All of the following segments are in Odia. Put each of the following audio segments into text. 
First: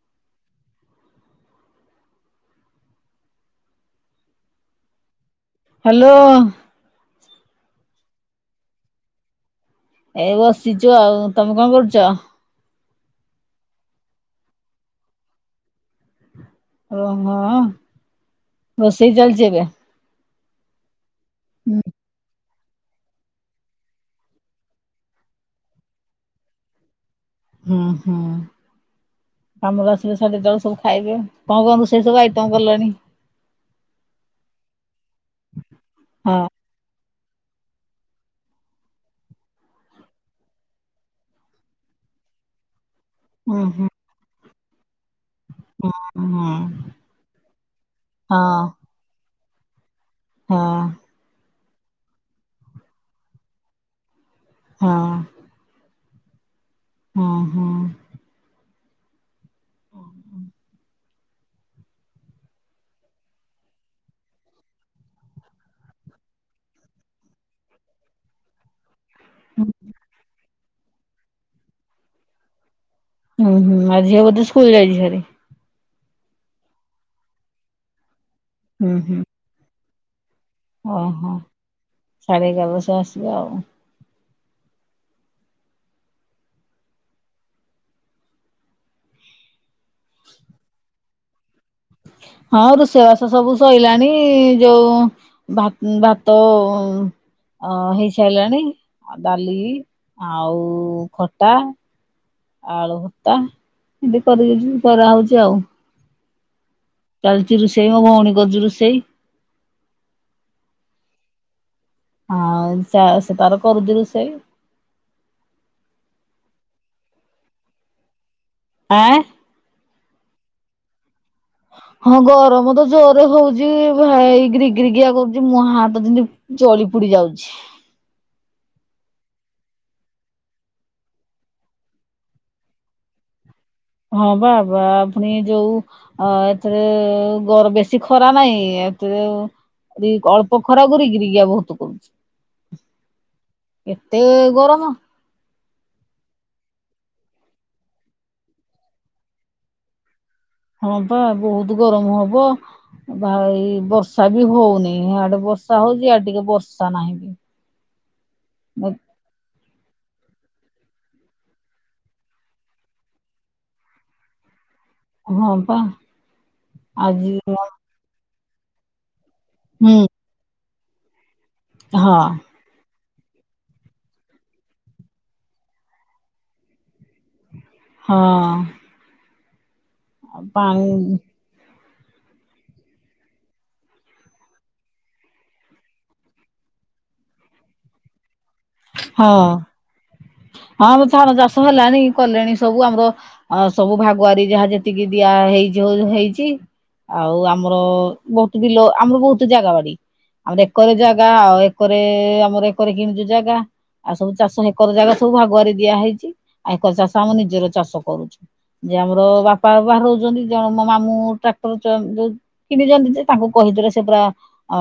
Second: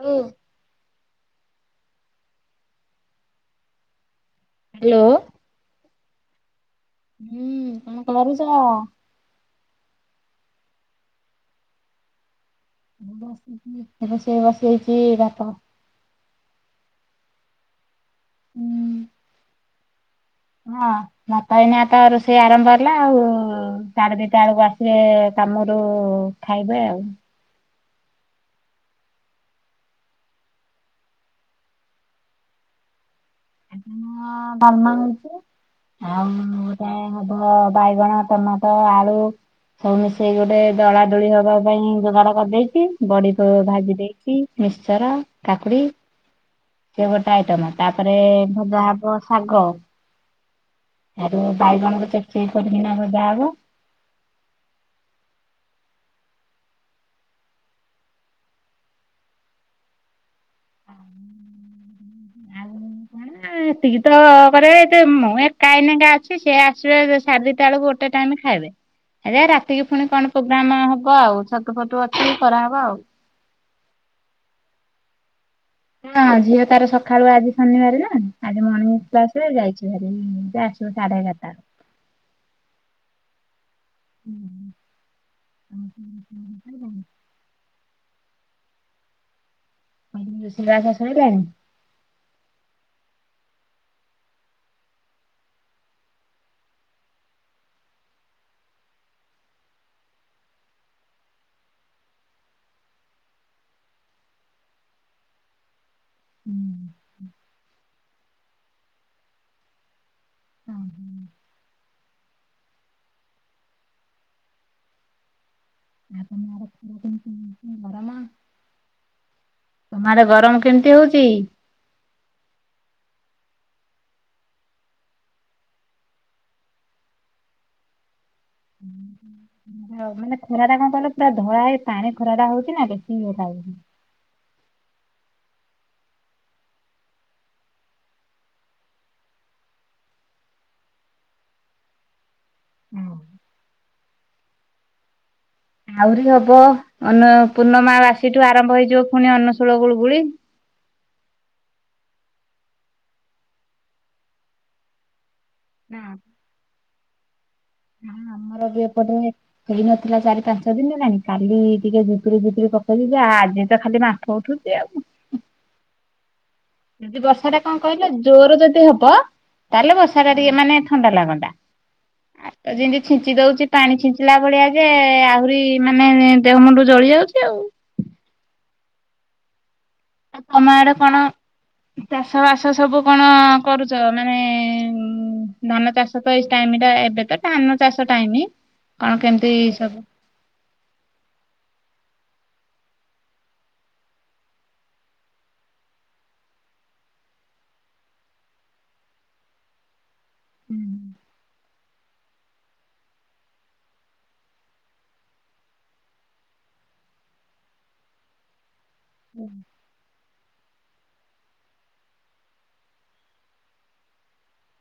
ହୁଁ ହ୍ୟାଲୋ ହ୍ୟାଲୋ ହୁଁ କନ୍ କରୁଚ ଏଇ ବସିଛୁ ଆଉ ତମେ କଣ କରୁଚ ବସିଚି ରେଷେଇ ବସେଇଛି ଭାତ। ଓହୋ ରୋଷେଇ ଚାଲିଛି ଏବେ ହଁ ଭାତ ଅନାକେ ରେଷେଇ ଆରମ୍ବ ହେଲା ଆଉ ସାଢେ ଦିଟା ବେଳକୁ ଆସିବେ କାମରୁ ଖାଇବେ ଆଉ। ହଁ ହଁ କାମ ରୁ ଆସିଲେ [inaudible] ସବୁ ଖାଇବେ କଣ କଣ ସବୁ ଆଇଟମ କଲଣି ହଁ ଡାଲମା ହେଇଚି ଆଉ ହଁ ଗୋଟେ ହଁ ବାଇଗଣ ଟମାଟ ଆଳୁ ସବୁ ମିଶେଇ ଗୋଟେ ଦଳା ଦୁଳି ହବା ପାଇଁ ଯୋଗାଡ କରିଦେଇଛି। ବଡି କୁ ହୁଁ ହୁଁ ଭାଜି ଦେଇଛିି ମିକ୍ସଚର। କାକୁଡି ହଁ ସେ ଗୋଟେ ଆଇଟମ୍ ତାପରେ ହଁ ଭଜା ହବ ଶାଗ। ହଁ। ହେଟୁ ବାଇଗଣକୁ ଚେକ୍ କରିକିନା ଭଜା ହବ। ହଁ। ହଁ ହଁ। ହୁଉ ଏତିକି ତ କରେ ଏ ମୁଁ ଏକାଏନାକେ ଅଛି ସିଏ ଆସିବେ ସାଢେ ଦିଟା ବେଳକୁ ଗୋଟେ ମେ ଖାଇବେ ଆରେ ରାତିକି ପୁଣି କଣ ପ୍ରୋଗ୍ରାମ ହବ ଆଉ ଛତୁ ଫତୁ ଅଛି କରାହେବ ଆଉ। ହୁଁ ହୁଁ ମା ଝିଅ ବୋଧେ ସ୍କୁଲ ଯାଇଚ ଭାରି। ହଁ ଝିଅ ତାର ସକାଳୁ ଆଜି ଶନିବାର ନା ଆଜି ହୁଁ ମର୍ଣିଂ ହୁଁ କ୍ଲାସରେ ଯାଇଛି ଭାରି ସେ ଆସିବ ସାଢେ ଓହୋ ଏଗାରଟା ବେଳକୁ। ସାଢ଼େ ଏଗାର ବସ ଆସିବେ ଆଉ। ହୁଁ ହ ହ [unintelligible] ରୋଷେଇ ବାସ ସଇଲାନି? ହଁ ରୁଷେଇବାସ ସବୁ ସରଲାଣି ଯୋଉ ଭାତ ଅ ହେଇସାଇଲାଣି ଆଉ ଡାଲି ଆଉ ଖଟା ଆଳୁ ଭତ୍ତା ଏମତି କରିଦେଇଛନ୍ତି କରା ହଉଛି ଆଉ, ଚାଲିଛି ରୁଷେଇ ମୋ ଭଉଣୀ କରୁଛି ରୁଷେଇ ଆଉ ଆଉ ଚା ସେ ତାର କରୁଛି ରୁଷେଇ ଆଉ ତମର [inaudible] ଆଁ ତମଆଡେ ଗରମ କେମିତି ହଉଚି? ହଁ ଗରମ ତ ଜୋରେ ହଉଛି ଏଇ ଭାଇ ରିଗିରିଗିଆ କରୁଚି ମୁଁହ ହାତ ଯେମିତି ଜଳି ହୁଡି ଯାଉଛି। ହ ମାନେ ଖରା ଟା କଣ କହିଲ ପୁରା ଧଳା ହେଇ ପାଣି ଖରା ଟା ହଉଛି ନା ବେଶୀ ଗରମ ହେଉଛି। ହଁ ବା ବା ଫୁଣି ଯୋଉ ଏଥିରେ ଗର ବେଶୀ ଖରା ନାହିଁ ଏତେ ଦି ଅଳ୍ପ ଖରା ଗିରିଗିରିଆ ବହୁତ ହଁ କରୁଛି। ଏତେ ଗରମ ଆହୁରି ହବ ଅନ୍ନ ପୂର୍ଣ୍ଣମା ବାସୀ ଠୁ ଆରମ୍ଭ ହେଇଯିବ ପୁଣି ଅନ୍ନଶୂଳ ଗୁଳୁଗୁଳି। ହଁ ପା ବହୁତ ଗରମ ହବ ବା ଏଇ ବର୍ଷା ବି ହଉନିଆଡେ ବର୍ଷ ବର୍ଷା ହଉଛି ୟାଡେ ଟିକେ ବର୍ଷା ନାହିଁ। ହଁ ଆମର ବି ଅପଟରେ ହେଇନଥିଲା ଚାରି ପାଞ୍ଚ ଦିନି ହେଲାଣି କାଲି ଟିକେ ଝିପିର ଝିପିର ପକେଇଦିଆ ଆଜି ତ ଖାଲି ବାମ୍ଫ ଉଠୁଛି। ହଁ ପା ଯଦି ଆଜି ବର୍ଷା ଟା କଣ କହିଲ ଜୋର ଯଦି ହବ, ତାହେଲେ ହୁଁ ବର୍ଷା ଟା ଟିକେ ମାନେ ଥଣ୍ଡା ଲାଗନ୍ତା। ହଁ। ତ ଯେମିତି ଛିଞ୍ଚି ଦଉଛି ପାଣି ଛିଞ୍ଚିଲା ଭଳିଆ ଯେ ଆହୁରି ମାନେ ଦେହ ମୁଣ୍ଡ ଜଳି ଯାଉଛି ଆଉ। ହଁଅ ଆଉ ତମ ଆଡେ କଣ? ଚାଷ ବାସ ସବୁ କଣ କରୁଛ ମାନେ ଧାନ ଚାଷ ତ ଏଇ ଟାଇମିଟା, ଏବେ ତ ଧାନ ଚାଷ ଟାଇମି ହଁ ହଁମ ଧାନ ଚାଷ ହେଲାଣିି। କଲେଣି ସବୁ ଆମର ଅ ସବୁ ଭାଗୁଆରୀ ଯାହା ଯେତିକି ଦିଆ ହେଇଛି ହେଇଛି ଆଉ ଆମର ବହୁତ ବିଲ ଆମର ବହୁତ ଜାଗା ବାଡି ଆମର ଏକରେ ଜାଗା ଆଉ ଏକରେ ଆମର ଏକରେ କିଣିଛୁ ଜାଗା। ଆଉ ସବୁ ଚାଷ ହେକର ଜାଗା ସବୁ ଭାଗୁଆରି ଦିଆ ହେଇଛି ଆଉ ଏକର ଚାଷ ଆମ ନିଜର ଚାଷ କରୁଛୁ। ଯେ ଆମର ବାପା ବାହାରୁ ଜଣେ ନିଜ ମୋ ମାମୁ ଟ୍ରାକ୍ଟର ଯୋଉ କିଣିଛନ୍ତି ଯେ ତାଙ୍କୁ କହିଥିଲେ ସେ ପୁରା ଅଁ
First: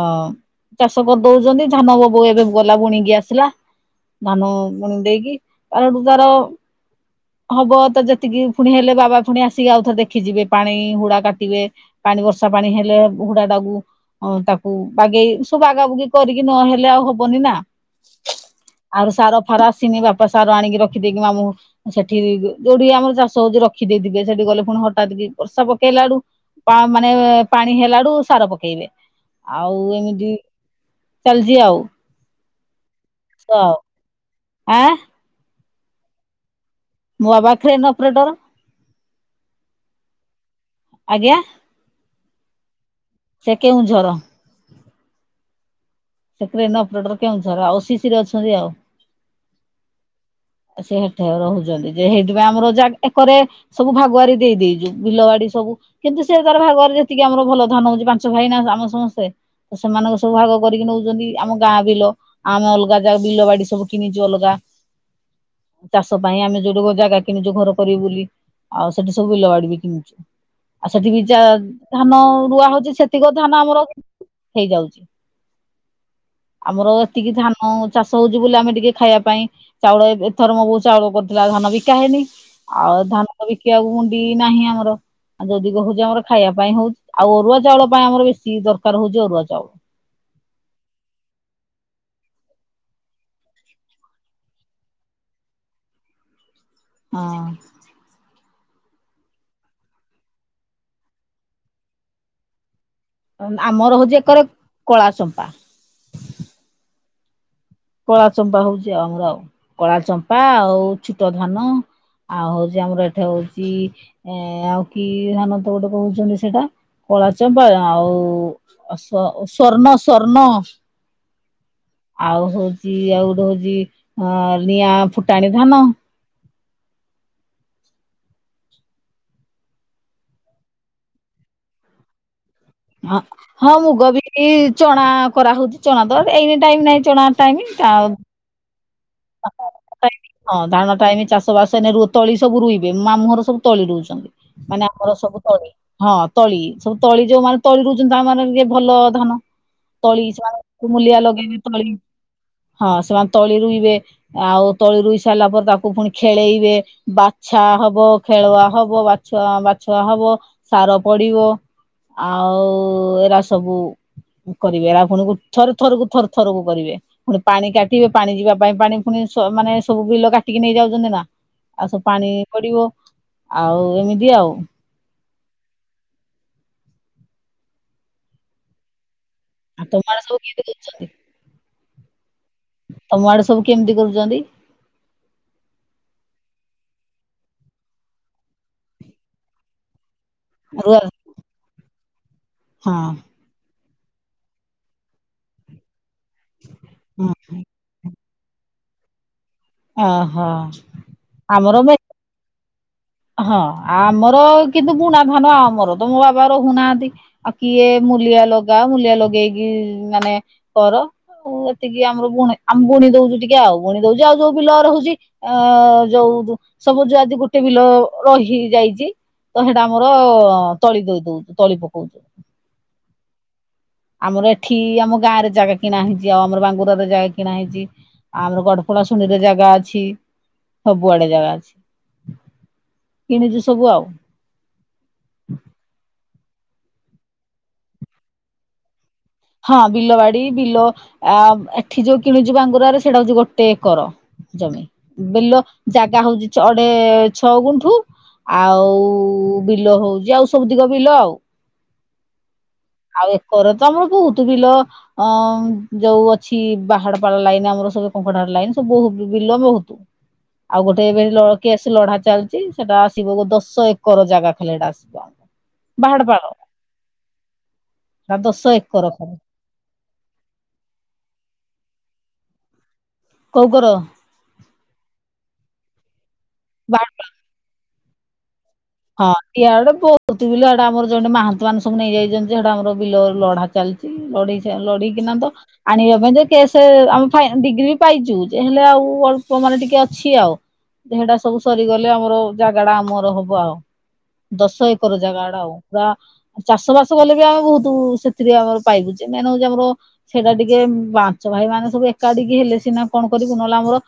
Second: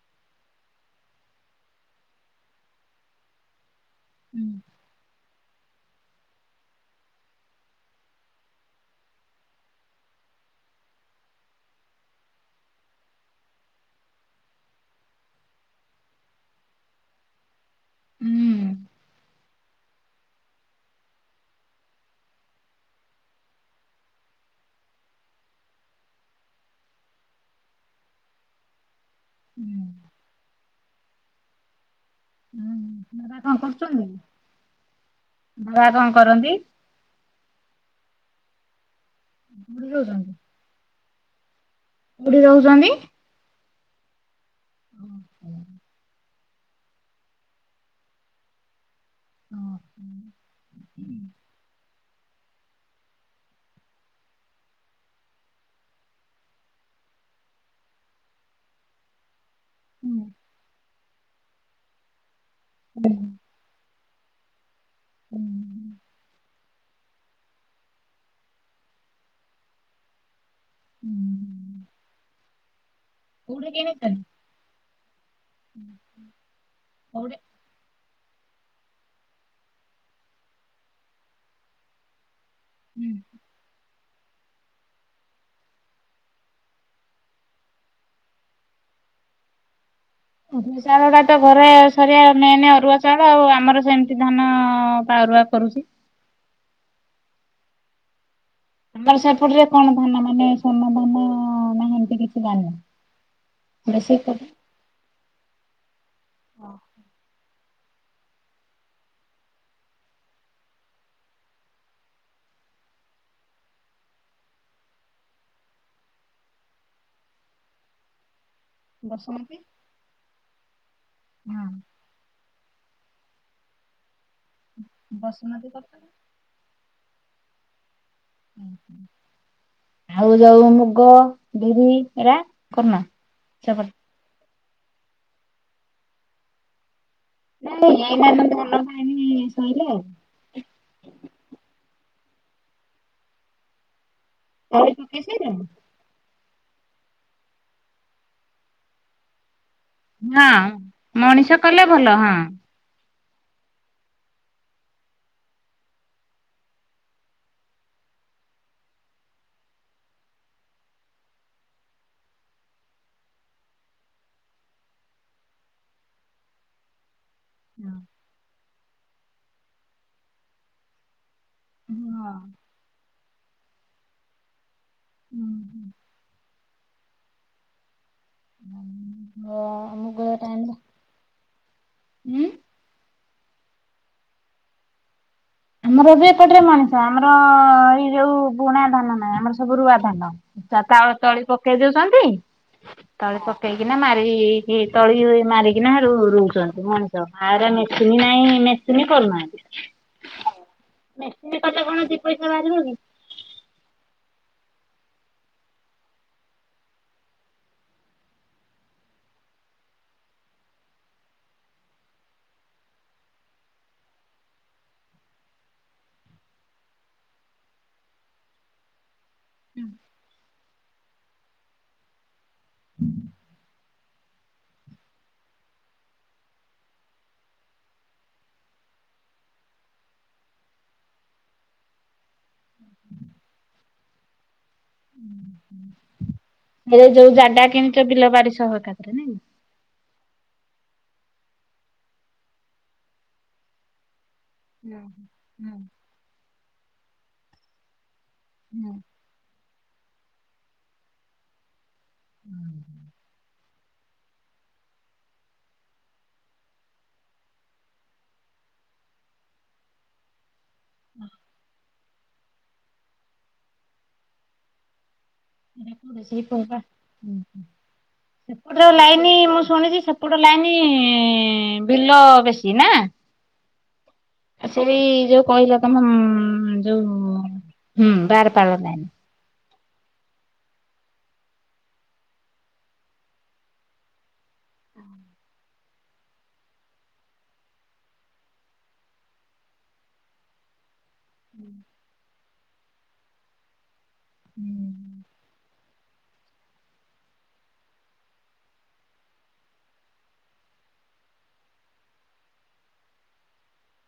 ଚାଷ କରିଦଉଛନ୍ତି ଧାନବ ବୋଉ ଏବେ ଗଲା ବୁଣିକି ଆସିଲା ଧାନ ବୁଣି ଦେଇକି କାଲିରୁ ତାର ହବ ତ ଯେତିକି ଫୁଣି ହେଲେ ବାବା ଫୁଣି ଆସିକି ଆଉଥରେ ଦେଖିଯିବେ ପାଣି ହୁଡା କାଟିବେ ପାଣି ବର୍ଷା ପାଣି ହେଲେ ହୁଡା ଡ଼ାକୁ ତାକୁ ବାଗେଇ ସବୁ ବାଗାବୁଗି କରିକି ନହେଲେ ଆଉ ହବନି ନା ହୁଁ। ଆଉ ସାର ଫାର ଆସିନି ବାପା ସାର ଆଣିକି ରଖିଦେଇକି ମାମୁଁ ସେଠି ଯୋଉିଠି ଆମର ଚାଷ ହଉଛି ରଖି ଦେଇଥିବେ ସେଠି ଗଲେ ପୁଣି ହଠାତ୍ କି ବର୍ଷା ପକେଇଲାଡୁ ପା ମାନେ ପାଣି ହେଲାଡୁ ସାର ପକେଇବେ। ଆଉ ଏମିତି ଚାଲିଛି ଆଉ। କଣ ତ କରୁଛନ୍ତି? ଆଁ ବାବା କଣ କରନ୍ତି? ମୋ ବାବା କ୍ରେନ୍ ଅପରେଟର। [unintelligible] ଆଜ୍ଞା। କୋଉଠି ରହୁଛନ୍ତି? ସେ କେଉଁଝର। [unintelligible] ସେ କ୍ରେନ୍ ଅପ୍ରେଟର କେଉଁଝର ଆଉ ସି ସିରେ ଅଛନ୍ତି ଆଉ। ହ ହ। ଆ ସେ ହଠା ରହୁଛନ୍ତି। ଯେ ହେଇଥିପ ଆମର ଯା ଏକରେ ସବୁ ଭାଗୁଆରୀ ଦେଇେଇଛୁ ବିଲ ବାଡି ସବୁ କିନ୍ତୁ ସେ ତାର ଭାଗୁଆରୀ ସେତିକି ଆମର ଭଲ ଧାନ ହଉଛି ପାଞ୍ଚ ଭାଇ ନା ଆମ ସମସ୍ତେ। ତ ସେମାନଙ୍କ ସବୁ ଭାଗ କରିକି ନେଉଛନ୍ତି ଆମ ଗାଁ ବିଲ ଆଉ ଆମ ଅଲଗା ଯାଗ ବିଲ ବାଡି ସବୁ। କିିଣିଚୁ ଅଲଗା ଚାଷ ପାଇଁ ଆମେ ଯୋଉଟୁ ଜାଗା କିଣିଛୁ ଘର କରିବୁ ବୋଲି ଆଉ ସେଠି ସବୁ ବିଲ ବାଡି ବି କିଣଛୁ। ଆଉ ସେଠି ଯା ଧାନ ରୁଆ ହଉଛି ସେତିକ ଧାନ କୋଉଠି ଆମର କିଣିଛନ୍ତି? ହେଇଯାଉଛି। ଆମର ଏତିକି କୋଉଠି ଧାନ ଚାଷ ହଉଛି ବୋଲି ଆମେ ଟିକେ ଖାଇବା ପାଇଁ ଚାଉଳ ଏଥର ମୋ ବୋଉ ଚାଉଳ କରିୁଥିଲା ଧାନ ବିକା ହେଇନି ଆଉ ଧାନ ବିକିବାକୁୁ ପୁଣି ବି ନାହିଁ ଆମର। ଆଉ ଯଦି କହୁଛି ଆମର ଖାଇବା ପାଇଁ ହଉଛି ଆଉ ଅରୁଆ ଚାଉଳ ପାଇଁ ଆମର ବେଶୀ ଦରକାର ହଉଛି ଅରୁଆ ଚାଉଳ। ଅରୁଆ ଚାଉଳ ଟା ତ ଘରେ ସରି ମେନ ଅରୁଆ ଚାଉଳ ଆଉ ଆମର ସେମିତି ଧାନ ପା କରିବା କରୁଛି। ହଁ। ଆମର ସେପଟ ରେ କଣ ଧାନ ମାନେ? ଆମର ବେଶୀ ହଉଛି ଏକରେ କଳା ଚମ୍ପା। ଓ ହୋ। କଳା ଚମ୍ପା ହଉଛି ଆଉ ଆମର ଆଉ କଳା ଚମ୍ପା ଆଉ ଛୋଟ ଧାନ। ଆଉ ହଉଛି ଆମର ଏଠି ହଉଛି ଏ ଆଉ କି ଧାନନ୍ତ ଗୋଟେ କହୁଛନ୍ତି ସେଇଟା? କଳାଚମ୍ପ ଆଉ ସ୍ଵ ବସୁମତୀ ସ୍ଵର୍ଣ୍ଣ ସ୍ଵର୍ଣ୍ଣ। ହଁ। ଆଉ ହଉଛି ଆଉ ଗୋଟେ ହଉଛି ଅ ନିଆଁ ଫୁଟାଣି ବସୁମତୀ ଧାନ। ତରକାରୀ ଆଉ ଯୋଉ ମୁଗ ବିରି ହେରା? ହ ହଁ ମୁଗ, ବିରି, ଚଣା କରାହଉଛି ଚଣା ତ ଏଇନି ଟାଇମ୍ ନାଇଁ। ଚଣା ଟାଇମ୍। ନାଇଁ [unintelligible] ଏଇନା ତ ଧାନ ପାଣି ସଇଲେ ଆଉ ହଁ ଧାନ ଟାଇମ୍ ଚାଷବାସ ଏନ ରୁ ତଳି ସବୁ ରୋଇବେ ମାମୁହଁର ସବୁ ତଳି ରୁଛନ୍ତି ମାନେ ତଳି ଆମର ପକେଇ ସବୁ ସାଇଲଣି? ତଳି ହଁ। ତଳି ସବୁ ତଳି ଯୋଉ ମାନେ ତଳି ରହୁଛନ୍ତି ତା ମାନ ଟିକେ ଭଲ ଧାନ। ତଳି ହଁ ସେମାନେ ମୂଲିଆ ମଣିଷ ଲଗେଇବେ କଲେ ତଳି ଭଲ ହଁ। ହଁ ସେମାନେ ତଳି ରୁଇବେ। ଆଉ ତଳି ରୋଇ ସାରିଲା ପରେ ତାକୁ ପୁଣି ଖେଳେଇବେ ବାଛା ହବ ଖେଳଆ ହବ। ବାଛଆ ବାଛୁଆ ହବ ସାର ପଡିବ ଆଉ ଏରା ସବୁ କରିବେ ଆପଣଙ୍କୁ ଥରେ ଥରକୁ ଥରେ ଥରକୁ କରିବେ। ପୁଣି ପାଣି କାଟିବେ। ପାଣି ଯିବା ପାଇଁ ପାଣି ପୁଣି ମାନେ ସବୁ ବିଲ କାଟିକି ନେଇଯାଉଛନ୍ତି ନା। ଆଉ ସବୁ ପାଣି ହଁ ପଡିବ ଆଉ ଏମିତି ଆଉ [unintelligible] [inaudible] ଆଉ ମୁଗ ତମର ସବୁ କିନ୍ତ୍ ଟାଇମରେ କରୁଛନ୍ତି? ଉଁ ତମ ଆଡେ ସବୁ କେମିତି କରୁଛନ୍ତି? ଆମର ବି ଏପଟରେ ମଣିଷ। ଆମର ଏଇ ଯୋଉ ବୁଣା ଧାନ ନାହିଁ ଆମର ସବୁ ରୁଆ ଧାନ। ତା ରୁଆ ତାଳ ତଳି ପକେଇ ଦଉଛନ୍ତି। ହଁ ତଳେ ପକେଇକି- କି ନା ମାରି କି ତଳି ମାରିକିନା। କରୁଛନ୍ତି ମଣିଷ। ହଁ ଗାଁରେ ମେସିନି ନାହିଁ। ମେସିନି କରୁନାହାନ୍ତି। ଓହୋ ମେସିନ୍ କଲେ ଆମର କଣ ପାଇଁ। [unintelligible] ହଁ ଆମର କିନ୍ତୁ ବୁଣା ଧାନ ଆମର ତ ମୋ ବାବା ରହୁନାହାନ୍ତି ଆଉ କିଏ ମୂଲିଆ ଲଗା ମୂଲିଆ ଲଗେଇକି ମାନେ କର। ଆଉ ଏତିକି ଆମର ବୁଣି ଆମେ ବୁଣି ଦଉଚୁ ଟିକେ ଆଉ ବୁଣି ଦଉଚୁ ଆଉ ଯୋଉ ବିଲ ରହୁଚି ଅ ଯୋଉ ସବୁ ଜୁ ଆଜିି ଗୋଟେ ବିଲ ରହି ଯାଇଚି ତ ହେଟା ଆମର ତଳି ଦେଇ ଦଉ ତଳି ପକଉ। ଆମର ଏଠି ଆମ ଗାଁ ରେ ଜାଗା କିଣା ହେଇଚି ଆଉ ଆମର ବାଙ୍ଗୁରରେ ଜାଗା କିଣା ହେଇଚି ଆଉ ଆମର ଗଡପ ପଳାଶୁଣୀ ରେ ଜାଗା ଅଛି ସବୁ ଆଡେ ଜାଗା ଅଛି। କିଣିଚୁ ସବୁ ଆଉ। ଏବେ ଯୋଉ ଜାଗା କିଣିଚ ବିଲ ବାରି ସହ କକା ହଁ ବିଲବାଡ଼ି ଡି ବିଲ ଆ ଏଠି ଯୋଉ କିଣୁଚି ବାଙ୍ଗୁରାରେ ସେଇଟା ହଉଚି ଗୋଟେ ଏକର। ଜମି ବିଲ ଜାଗା ହଉଚି ଅଡେ ଛଅ ଗୁଣ୍ଠୁ ଆଉ ବିଲ ହଉଚି ଆଉ ସବୁ ତିକ ବିଲ ଆଉ। ଆଉ ଏକର ତ ଆମର ବୋହୁତ ତ ବିଲ ଅଁ ଯୋଉ ଅଛି ବାହାଡପାଳ ଲାଇନ୍ ଆମର ସ କଙ୍କଡା ହାଡ଼ ଲାଇନ୍ ସବୁ ବହୁ ବିଲ ବୋଉତ ଆଉ ଗୋଟେ ଏବେ ଲ କେସ୍ ଲଢା ଚାଲିଚି ସେଟା ଆସିବ ଦଶ ଏକର ଜାଗା ଖାଲି ସେଟା ଆସିବ। ବାହାଡପାଳ ଦଶ ସେପଟର ଏକର ଲାଇନ୍ ଖାଲି ମୁଁ ଶୁଣିଚି ସେପଟ ଲାଇନ୍ ବିଲ ବେଶୀ ନା? କୋଉ କର ସେଇ ଯୋଉ କହିଲ ତମେ ମ୍ ଯୋଉ ହୁଁ ବାର ପାର ଲାଇନ୍ ହଁ ଇଆଡେ ବହୁତ ବିଲ ଏଡା ଆମର ଜଣେ ମହାନ୍ତି ମାନେ ସବୁ ନେଇଯାଇଛନ୍ତି ଯେ ହେଟା ଆମର ବିଲ ଲଢା ଚାଲିଚି ଲଢେଇ ସେ ଲଢ଼ିକି ନା ତ ଆଣିବା ପାଇଁ ଯେ କେସ୍ ଆମେ ଫା ଡିଗ୍ରୀ ବି ପାଇଚୁ ଯେ ହେଲେ ଆଉ ଅଳ୍ପ ମାନେ ଟିକେ ଅଛି ଆଉ। ଯେ ହେଟା ସବୁ ସରିଗଲେ ଆମର ଜାଗା ଟା ଆମର ହବ ଆଉ। ଦଶ ହୁଁ। ଏକର ଜାଗା ହେଟା ଆଉ। ପୁରା ଚାଷ ବାସ କଲେ ବି ଆମେ ବହୁତ ସେଥିରେ ଆମର ପାଇବୁ ଚିହ୍ନା ନୁହୁଯେ ଆମର ସେଇଟା ଟିକେ ଉଁ ପାଞ୍ଚ ଭାଇ ମାନେ ସବୁ ଏକାଠିକି ହେଲେ ସିନା କଣ କରିବୁ ନହେଲେ ଆମର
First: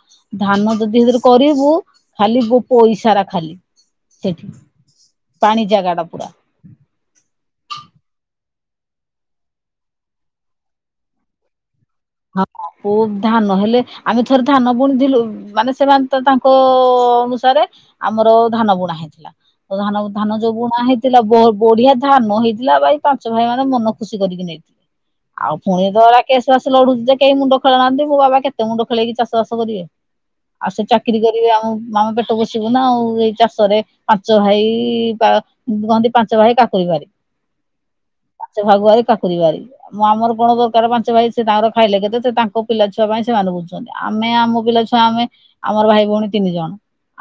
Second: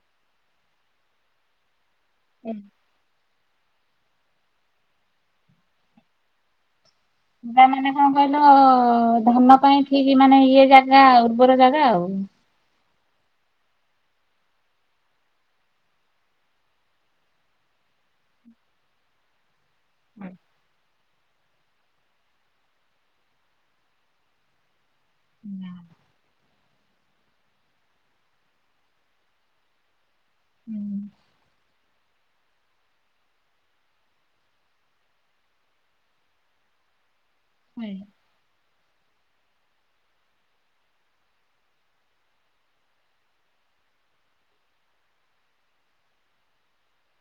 ଧାନ ଯଦି ସେଥିରେ କରିବୁ ଖାଲି ଗୋ ପଇସାରା ଖାଲି ସେଠି ପାଣି ଜାଗା ଟା ପୁରା। ପୁରା ମାନେ କଣ କହିଲ ଧାନ ପାଇଁ ଠିକ ମାନେ ଇଏ ଜାଗା ଉର୍ବର ଜାଗା ଆଉ। ହଁ। ବହୁତ ଧାନ ହେଲେ ଆମେ ଥରେ ଧାନ ବୁଣିଥିଲୁ ମାନେ ସେମାନେ ତ ତାଙ୍କ ଅନୁସାରେ ଆମର ଧାନ ବୁଣା ହେଇଥିଲା ତ ଧାନ ଧାନ ଯୋଉ ବୁଣା ହେଇଥିଲା ବ ବଢିଆ ଧାନ ହେଇଥିଲା ଭାଇ ପାଞ୍ଚ ଭାଇ ମାନେ ମନ ଖୁସି କରିକି ନେଇଥିଲେ। ଆଉ ପୁଣି ତ ହେରା କେଶ୍ ବାସ୍ ହୁଡ ଯେ କେହି ମୁଣ୍ଡ ଖେଳୋଉ ନାହାନ୍ତି ମୋ ବାବା କେତେ ମୁଣ୍ଡ ଖେଳକି ଚାଷ ବାସ କରିବେ। ଆଉ ସେ ଚାକିରି କରିବେ ଆମ ମାମା ପେ ଟ ବସିବୁ ନା ଆଉ ଏଇ ଚାଷରେ ପାଞ୍ଚ ଭାଇ ପା କହନ୍ତି ପାଞ୍ଚ ଭାଇ କାକୁରି ବାରି। ପାଞ୍ଚ ଭାଗଆାରୀ କାକୁରି ବାରି ଆ ମୁଁ ଆମର କଣ ଦରକାର ପାଞ୍ଚ ଭାଇ ସେ ତାଙ୍କର ଖାଇଲେ କେତେ ସେ ତାଙ୍କ ପିଲା ଛୁଆ ପାଇଁ ସେମାନେ ବୁଝୁଚନ୍ତି ଆମେ ଆମ ପିଲାଛୁଆ ଆମେ ଆମର ଭାଇ ଭଉଣୀ ତିନ ତିନି ଜଣ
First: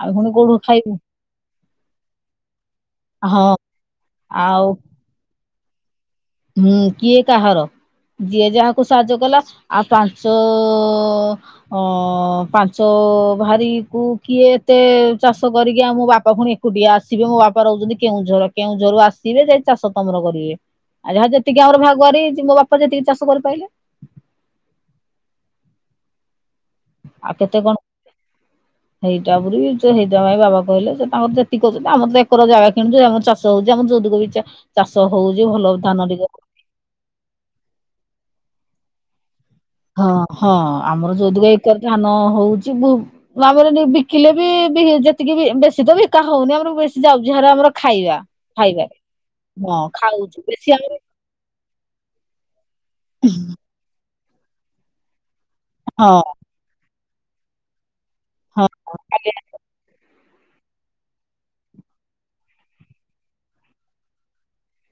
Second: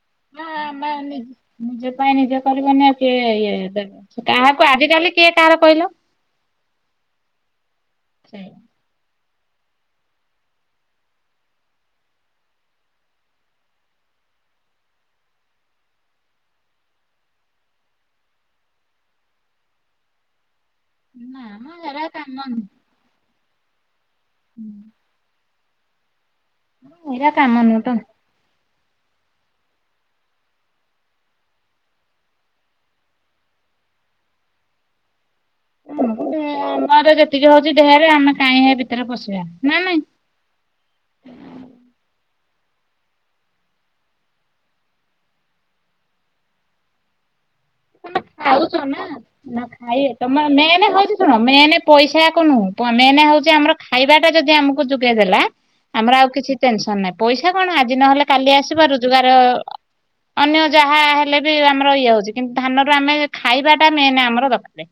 ଆଉ ପୁଣି କୋଉଠୁ ଆମା ଖାଇବୁ ନିଜ ନିଜ ପାଇଁ ନିଜେ କରିବନି ଆଉ କିଏ ହଁ ଇଏ ଆଉ କାହାକୁ ଆଜିକାଲି କିଏ କାହାର କହିଲ? ହୁଁ କିଏ କାହାର ଯିଏ ଯାହାକୁ ସାହାଯ୍ୟ କଲା ଆଉ ପାଞ୍ଚ ଅ ପାଞ୍ଚ ଭାରି କୁ କିଏ ଏତେ ଚାଷ କରିକି ଆଉ ମୋ ବାପା ଫୁଣି ଏକୁଟିଆ ଆସିବେ ମୋ ବାପା ରହୁଛନ୍ତି କେଉଁଝର କେଉଁଝରରୁ ଆସିବେ ସେ ଚାଷ ତମର କରିବେ ଆ ଯାହା ନା ଯେତିକି ମ ଆମର ହେରା ଭାଗୁଆରି କାମ ମୋ ନୁହଁ ବାପା ଯେତିକି ଚାଷ କରିପାରିଲେ? ଏଇରା ଆଉ କେତେ କାମ କଣ ନୁହଁ ତ ହେଇଟା ବୋଲି ହେଁଇଟା ପାଇଁ ବାବା କହିଲେ ସେ ତାଙ୍କର ଯେତିକିଛନ୍ତି ଆମର ତ ଏକର ଜାଗା କିଣୁଛି ଆମର ଚାଷ ହଉଛି ଆମ ଯୋଉ ତକ ବି ଚାଷ ଚାଷ ହଉ ହୁଁ ଆମର ଯେତିକି ହଉଛି ଧେଢ଼ରେ ଆମେ କାହିଁକି ସେ ଭିତରେ ପଶିବା। ନା ନାଇଁ। ହଁ ହଁ ଆମର ଯୋଉ ତିକ ଏକରେ ଧାନ ହଉ ଭୁ ଭାବରେ ଆମର ବିକିଲେ ବି ବି ଯେତିକି ବେଶୀ ତ ବିକା ହଉନି ଆମର ବେଶୀ ଯାଉଛି ଆମର ତମେ ଖାଇବା। ଖାଉଛ ଖାଇବାରେ ନା ନା ହଁ ଖାଇବେ ଖାଉଛୁ ତମର ବେଶୀ ମେନ ଆମର ହଉଛି ଶୁଣ ମେନ ପଇସା କୁ ନୁହଁ ମେନେ ହଉ ଯେ ଆମର ଖାଇବାଟା ଯୋଗେଇ ଦେଲା ଆମର ଆଉ କିଛି ଟେନସନ ନାଇଁ ପଇସା କଣ ଆଜି ନଲେ କାଲି ହଁ ଆସିବ ହଁ ରୋଜଗାର ଅନ୍ୟ ଯାହା ହେଲେ ବି ଆମର ଇଏ ହଉଛି କିନ୍ତୁ ଧାନ ର ଆମେ ଖାଇବା ଟା ମେନ ଆମର ରଖିବା।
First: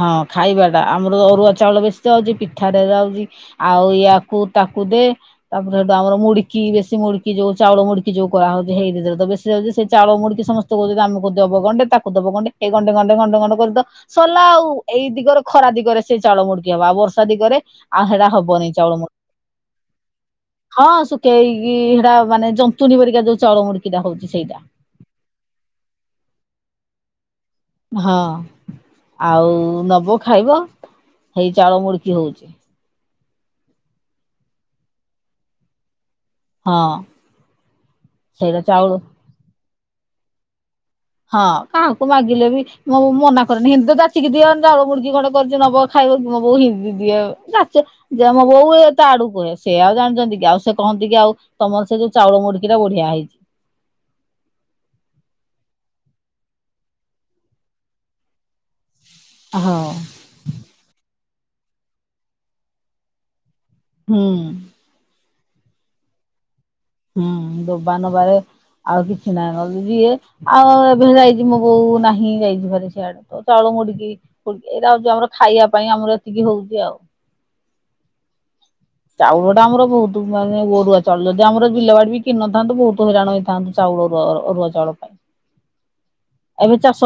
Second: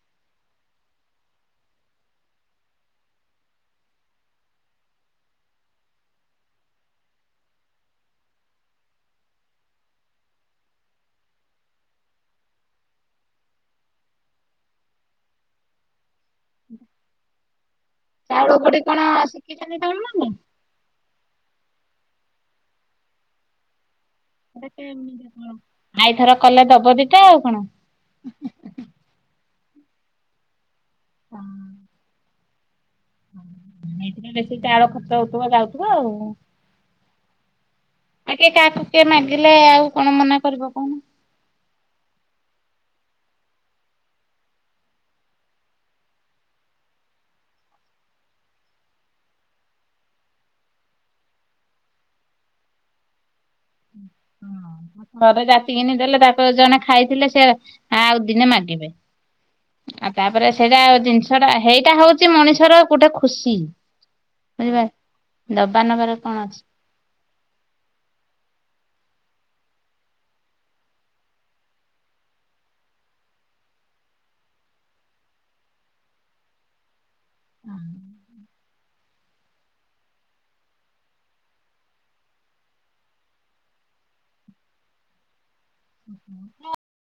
ହଁ ଖାଇବା ଟା ଆମର ଅରୁଆ ଚାଉଳ ବେଶୀ ଯାଉଛି ପିଠାରେ ଯାଉଛି ଆଉ ୟାକୁ ତାକୁ ତାକୁ ଦେ ତାପରେ ସେଇଟୁ ଆମର ମୁଡିକି ବେଶୀ ମୁଡିକି ଯୋଉ ଚାଉଳ ମୁୁଡିକି ଯୋଉ କରା ଯାଉଛି ତ ହେଇଥେରେ ବେଶୀ ଯାଉଛି ସେ ଚାଉଳ ମୁଡିକି ସମସ୍ତେ କହୁଛନ୍ତି ଯୋଉ ଆମକୁ ଦବ ଗଣ୍ଡେ ତାକୁ ଦବ ଗଣ୍ଡେ ଏଇ ଗଣ୍ଡେ ଗଣ୍ଡେ କରି ସରିଲା ଆଉ। ଏଇ ଦିଗରେ ଖରା ଦିଗରେ ସେ ଚାଳ ମୁଡକି ହବା ଆଉ ବର୍ଷା ଦିଗରେ ଆଉ ଏରା ହେବନି କୋଉଠି ଚାଉଳ କଣ ମୁଡୁକି ଶିଖିଛନ୍ତି ତମେମାନେ ହଁ ଶୁ ସୁଖେଇକି କି ସେଉଟା ମାନେ ଜନ୍ତୁଣି ପରିକା ଯୋଉ ଚାଉଳମୁଡିକି ଏଇଥର କଲେ ଦବ ଦିଟା ଆଉ କଣ? ହଁ ଆଉ ନବୁ ଖାଇବ। ହେଇ ଚାଳ ମୁଡକି ହୋଉଚି। ଏଇଥିରେ ବେଶୀ ଚାଉଳ ଖର୍ଚ୍ଚ ହୋଉଥିବ ଯାଉଥିବ ଆଉ। ହଁ ଆ କିଏ ସେଇଟା କାହାକୁ ଚାଉଳ କିଏ ମାଗିଲେ ଆଉ କଣ ମନା କରିବ କୋହୁନୁ? ହଁ କାହାକୁ ମାଗିଲେ ବି ମୁଁ ମନା କରେନି ଏମିତି ତ ଯାଚିକି ଦିଏ। ଚାଉଳ ମୁଡକି ଗଣ୍ଡେ କରିଚି ନବ ଖାଇ ମୋ ବୋଉ ହି ଦିଏ ଯାଚେ ମୋ ବୋଉ ଏ ତ ଆଡୁ କୁହେ ସେ ଆଉ ଜାଣିଚନ୍ତି କି ଆଉ ସେ କହ ଟିକେ ଆଉ ତମର ସେ ଯୋଉ ଚାଉଳ ମୁଡକି ଟା ବଢିଆ ହେଇଚି। ହଁ ଥରେ ଜାଚି କିିନି ଦେଲେ ତାକୁ ଜଣେ ଖାଇଥିଲେ ସେ ଆଉ ଦିନେ ମାଗିବେ। ଆଉ ତାପରେ ସେଇଟା ଜିନିଷ ଟା ହେଇଟା ହୋଉଚି ମଣିଷର ଗୋଟେ ଖୁସି। ହୁଁ। ବୁଝିପାଇଲ। ଦବା ନବାର କଣ ଅଛି। ହୁଁ ଦବା ନବାରେ ଆଉ କିଛି ନାହିଁ କ ଯିଏ ଆଉ ଏବେ ଯାଇଚି ମୋ ବୋଉ ନାହିଁ ଯାଇଚି ଘରେ ସିଆଡେ ତ ତଳୁ ମୁଡକି ଫୁଡକି ଏଇରା ହୋଉଚି ଆମର ଖାଇବା ପାଇଁ ଆମର ଏତିକି ହୋଉଚି ଆଉ। ଅଂ ହଁ। ଚାଉଳଟା ଆମର ବୋହୁତ ମାନେ ଗୋରୁଆ ଚାଉଳ ଯଦି ଆମର ବିଲବାଡି ବି କିଣିନଥାନ୍ତୁ ବୋହୁତ ହଇରାଣ ହୋଇଥାନ୍ତୁ ଚା [unintelligible] ଅରୁଆ ଚାଉଳ ପାଇଁ। ଏବେ ଚାଷ [unintelligible]